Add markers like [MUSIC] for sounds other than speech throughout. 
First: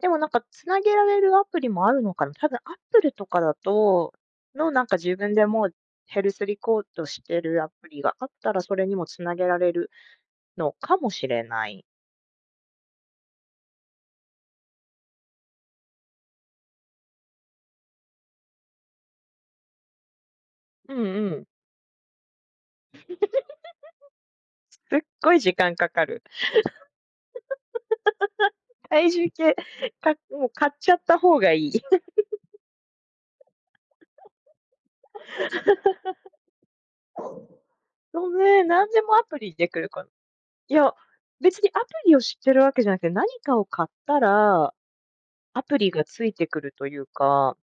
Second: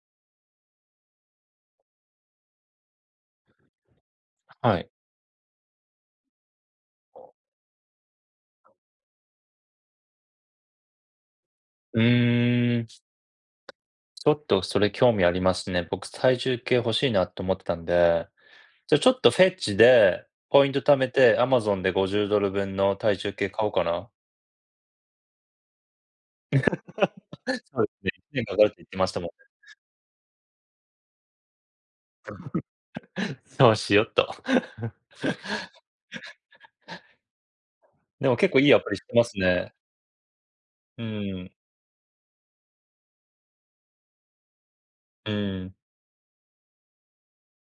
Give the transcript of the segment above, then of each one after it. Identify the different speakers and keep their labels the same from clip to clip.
Speaker 1: でもなんか繋げられるアプリもあるのかな、多分 Apple とかだと、の、
Speaker 2: は
Speaker 1: なん
Speaker 2: い。
Speaker 1: か自分でも、ヘルスリコードしてるアプリがあったら、それにも繋げられるのかもしれない。
Speaker 2: うーん。ちょっとそれ興味ありますね。僕、体重計欲しいなと思ってたんで。じゃ、ちょっとフェッチで、ポイント
Speaker 1: う
Speaker 2: 貯
Speaker 1: ん
Speaker 2: め
Speaker 1: う
Speaker 2: て
Speaker 1: ん。
Speaker 2: Amazon で50ドル分の体重計買おうかな。
Speaker 1: [CHUCKLES] すっごい時間かかる。
Speaker 2: [CHUCKLES] そうですね、[UNINTELLIGIBLE] かかるって言っ
Speaker 1: [CHUCKLES]
Speaker 2: てま
Speaker 1: 体
Speaker 2: したも
Speaker 1: 重
Speaker 2: ん。
Speaker 1: 計、かもう買っちゃった方がいい。
Speaker 2: [CHUCKLES] そうしようと。
Speaker 1: [CHUCKLES]
Speaker 2: [CHUCKLES]
Speaker 1: ご
Speaker 2: でも結構
Speaker 1: め
Speaker 2: い
Speaker 1: ん、
Speaker 2: いア
Speaker 1: 何
Speaker 2: プリ
Speaker 1: で
Speaker 2: 知っ
Speaker 1: も
Speaker 2: て
Speaker 1: ア
Speaker 2: ま
Speaker 1: プ
Speaker 2: す
Speaker 1: リにで
Speaker 2: ね。
Speaker 1: きるこ。いや、
Speaker 2: うーん。
Speaker 1: 別にアプリを知ってるわけじゃなくて、何かを買ったら、
Speaker 2: う
Speaker 1: ア
Speaker 2: ーん。
Speaker 1: プリが付いてくるというか。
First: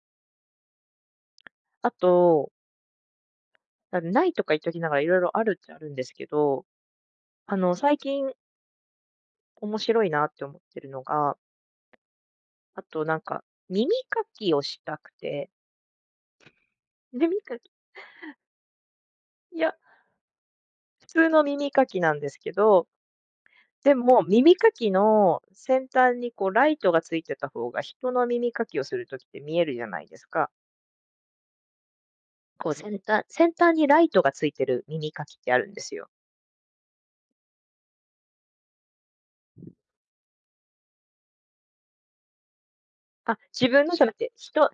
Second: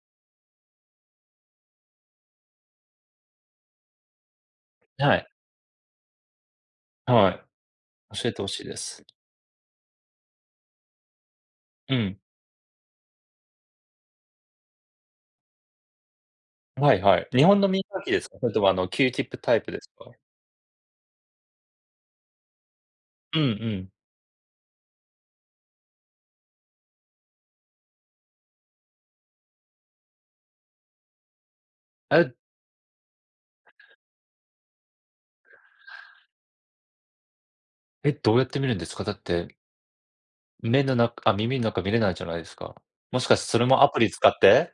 Speaker 1: あと。無いとか言っときながら、色
Speaker 2: はい。
Speaker 1: 々あるっちゃあるんですけど。
Speaker 2: は
Speaker 1: あの、最
Speaker 2: い。教
Speaker 1: 近
Speaker 2: えて欲しいです。
Speaker 1: 面白いなって思ってるのが。
Speaker 2: うん。
Speaker 1: あとなんか、耳かきをしたくて。
Speaker 2: はいはい。
Speaker 1: 耳
Speaker 2: 日
Speaker 1: か
Speaker 2: 本
Speaker 1: き。
Speaker 2: の耳かきですか。それともあの、キューチップタ
Speaker 1: い
Speaker 2: イプ
Speaker 1: や。
Speaker 2: ですか。
Speaker 1: 普通の耳かきなんですけど。
Speaker 2: うんうん。
Speaker 1: でも、耳かきの先端にこうライトが付いてたほうが、人の耳かきをする時って見えるじゃないですか。
Speaker 2: え。
Speaker 1: こう先端先端にライトが付いて耳かきってあるんですよ。
Speaker 2: え、どうやって見るんですか、だって目の中、あ、耳の中見れないじゃないすか。もし
Speaker 1: あ、
Speaker 2: かしてそれ
Speaker 1: 自
Speaker 2: も
Speaker 1: 分
Speaker 2: ア
Speaker 1: の
Speaker 2: プ
Speaker 1: じゃ
Speaker 2: リ
Speaker 1: なく
Speaker 2: 使
Speaker 1: て、
Speaker 2: っ
Speaker 1: 人。
Speaker 2: て、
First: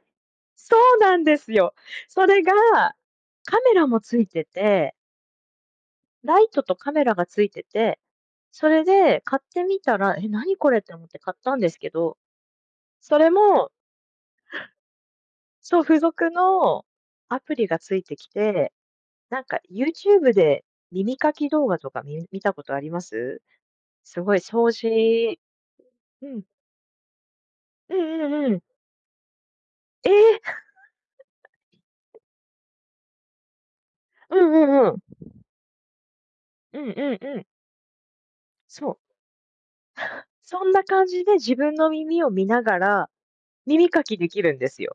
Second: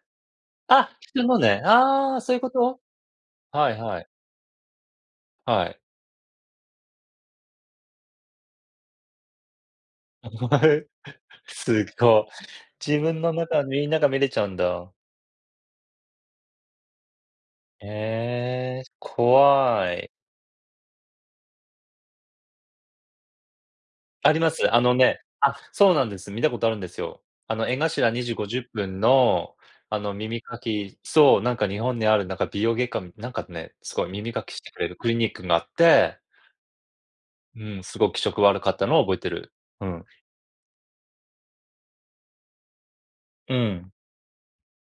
Speaker 1: そ
Speaker 2: あ、
Speaker 1: うな
Speaker 2: 普
Speaker 1: ん
Speaker 2: 通
Speaker 1: で
Speaker 2: の
Speaker 1: す
Speaker 2: ね。
Speaker 1: よ。
Speaker 2: ああ、
Speaker 1: そ
Speaker 2: そういう
Speaker 1: れ
Speaker 2: こ
Speaker 1: が、
Speaker 2: と、
Speaker 1: カ
Speaker 2: は
Speaker 1: メ
Speaker 2: い
Speaker 1: ラも
Speaker 2: はい。
Speaker 1: 付いてて
Speaker 2: はい。
Speaker 1: ライトとカメラが付いてて、それで買ってみたら、え、何これっ
Speaker 2: [CHUCKLES]
Speaker 1: て思って買ったんです
Speaker 2: す
Speaker 1: けど。
Speaker 2: ご、自
Speaker 1: そ
Speaker 2: 分
Speaker 1: れ
Speaker 2: の中、
Speaker 1: も。
Speaker 2: みんなが見れちゃうんだ。
Speaker 1: [CHUCKLES] そう、付属のアプリがついてきて、
Speaker 2: ええ、
Speaker 1: なんか
Speaker 2: 怖い。
Speaker 1: YouTube で、耳かき動画とか、み見たことあります。す
Speaker 2: あ
Speaker 1: ごい
Speaker 2: りま
Speaker 1: 掃
Speaker 2: す。あのね、
Speaker 1: 除
Speaker 2: あ、そうなんで
Speaker 1: う
Speaker 2: す。見
Speaker 1: ん。
Speaker 2: たことあるんですよ。あの江
Speaker 1: う
Speaker 2: 頭
Speaker 1: ん
Speaker 2: に
Speaker 1: う
Speaker 2: じご
Speaker 1: んう
Speaker 2: じゅ
Speaker 1: ん。
Speaker 2: っぷんの、あ
Speaker 1: え
Speaker 2: の、
Speaker 1: え。
Speaker 2: 耳かきそう、なんか日本にあ
Speaker 1: [CHUCKLES]
Speaker 2: るなんか美容外科、なんかね、すごい耳
Speaker 1: う
Speaker 2: かき
Speaker 1: ん
Speaker 2: してく
Speaker 1: う
Speaker 2: れ
Speaker 1: んう
Speaker 2: るクリニッ
Speaker 1: ん。
Speaker 2: クがあって。
Speaker 1: うんうんうん。
Speaker 2: うん、すごく気色悪かった
Speaker 1: そ
Speaker 2: の
Speaker 1: う、
Speaker 2: を覚えてる。うん。
Speaker 1: そんな感じで自分の耳を見ながら、
Speaker 2: うー
Speaker 1: 耳
Speaker 2: ん。
Speaker 1: かきできるんですよ。